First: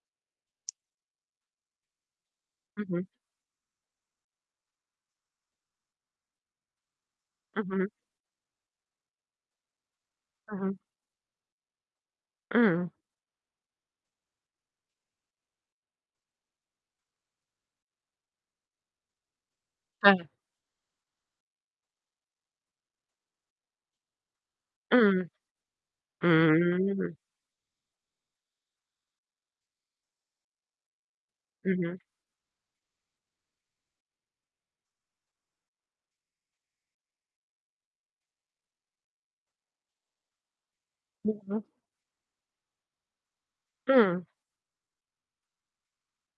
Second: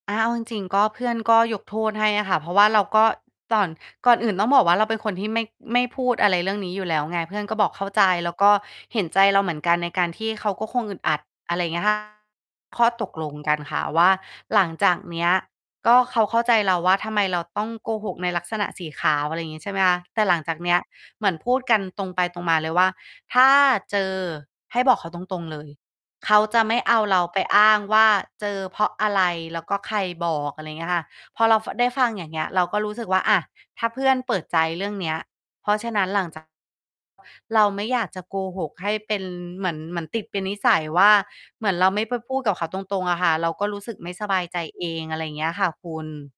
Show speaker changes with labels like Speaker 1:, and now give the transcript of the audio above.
Speaker 1: อา เอาจริง ๆ ก็ เพื่อนก็ยกโทษให้อะค่ะ เพราะว่า
Speaker 2: อ
Speaker 1: เร
Speaker 2: ื
Speaker 1: า
Speaker 2: อฮึ
Speaker 1: ก็ ต่อน ก่อนอื่นต้องบอกว่าเราเป็นคนที่ไม่ ไม่พูดอะไรเรื่องนี้อยู่แล้วไง เพื่อนก็
Speaker 2: อื
Speaker 1: บ
Speaker 2: อ
Speaker 1: อก
Speaker 2: ฮ
Speaker 1: เข้า
Speaker 2: ึ
Speaker 1: ใจ แล้วก็เห็นใจเราเหมือนกัน ในการที่เข
Speaker 2: อ
Speaker 1: า
Speaker 2: ือ
Speaker 1: ก
Speaker 2: ฮ
Speaker 1: ็
Speaker 2: ึ
Speaker 1: คงอึดอัด อะไรอย่าง เงี้ยค่ะ
Speaker 2: อื
Speaker 1: ข้อ
Speaker 2: อ
Speaker 1: ตกลงกันค่ะว่า หลังจากเนี้ย ก็เขาเข้าใจเราว่า ทำไมเราต้องโกหกในลักษณะสีขาว อะไรอย่างงี้ ใช่ไหมคะ
Speaker 2: ค่
Speaker 1: แต่
Speaker 2: ะ
Speaker 1: หลังจากเนี้ย เหมือนพูดกันตรงไปตรงมาเลยว่า "ถ้าเจอให้บ
Speaker 2: อื
Speaker 1: อกเข
Speaker 2: ม
Speaker 1: าตรง ๆ เลย
Speaker 2: อื
Speaker 1: เขาจะไม่เอาเร
Speaker 2: ม
Speaker 1: าไปอ้างว่า เจอเพราะอะไร? แล้วก็ใครบอก" อะไรอย่างเงี้ยค่ะ พอเรา
Speaker 2: อ
Speaker 1: ฟ
Speaker 2: ื
Speaker 1: ะ
Speaker 2: อ
Speaker 1: ได
Speaker 2: ฮ
Speaker 1: ้
Speaker 2: ึ
Speaker 1: ฟัง อย่างเงี้ย เราก็รู้สึกว่า อะ ถ้าเพื่อนเปิดใจเรื่องเนี้ย เพราะฉะนั้น หลังจาก เราไม่อยากจะโกหกให้เป็นเหมือน เหมือนติดเป็นนิสัยว่า
Speaker 2: อือฮึ
Speaker 1: เหมือนเราไม่ไปพูดกับเขาตรง ๆ อะค่ะ เราก็รู้
Speaker 2: อ
Speaker 1: ส
Speaker 2: ื
Speaker 1: ึกไม่
Speaker 2: ม
Speaker 1: สบายใจเอง อะไรอย่างเงี้ยค่ะคุณ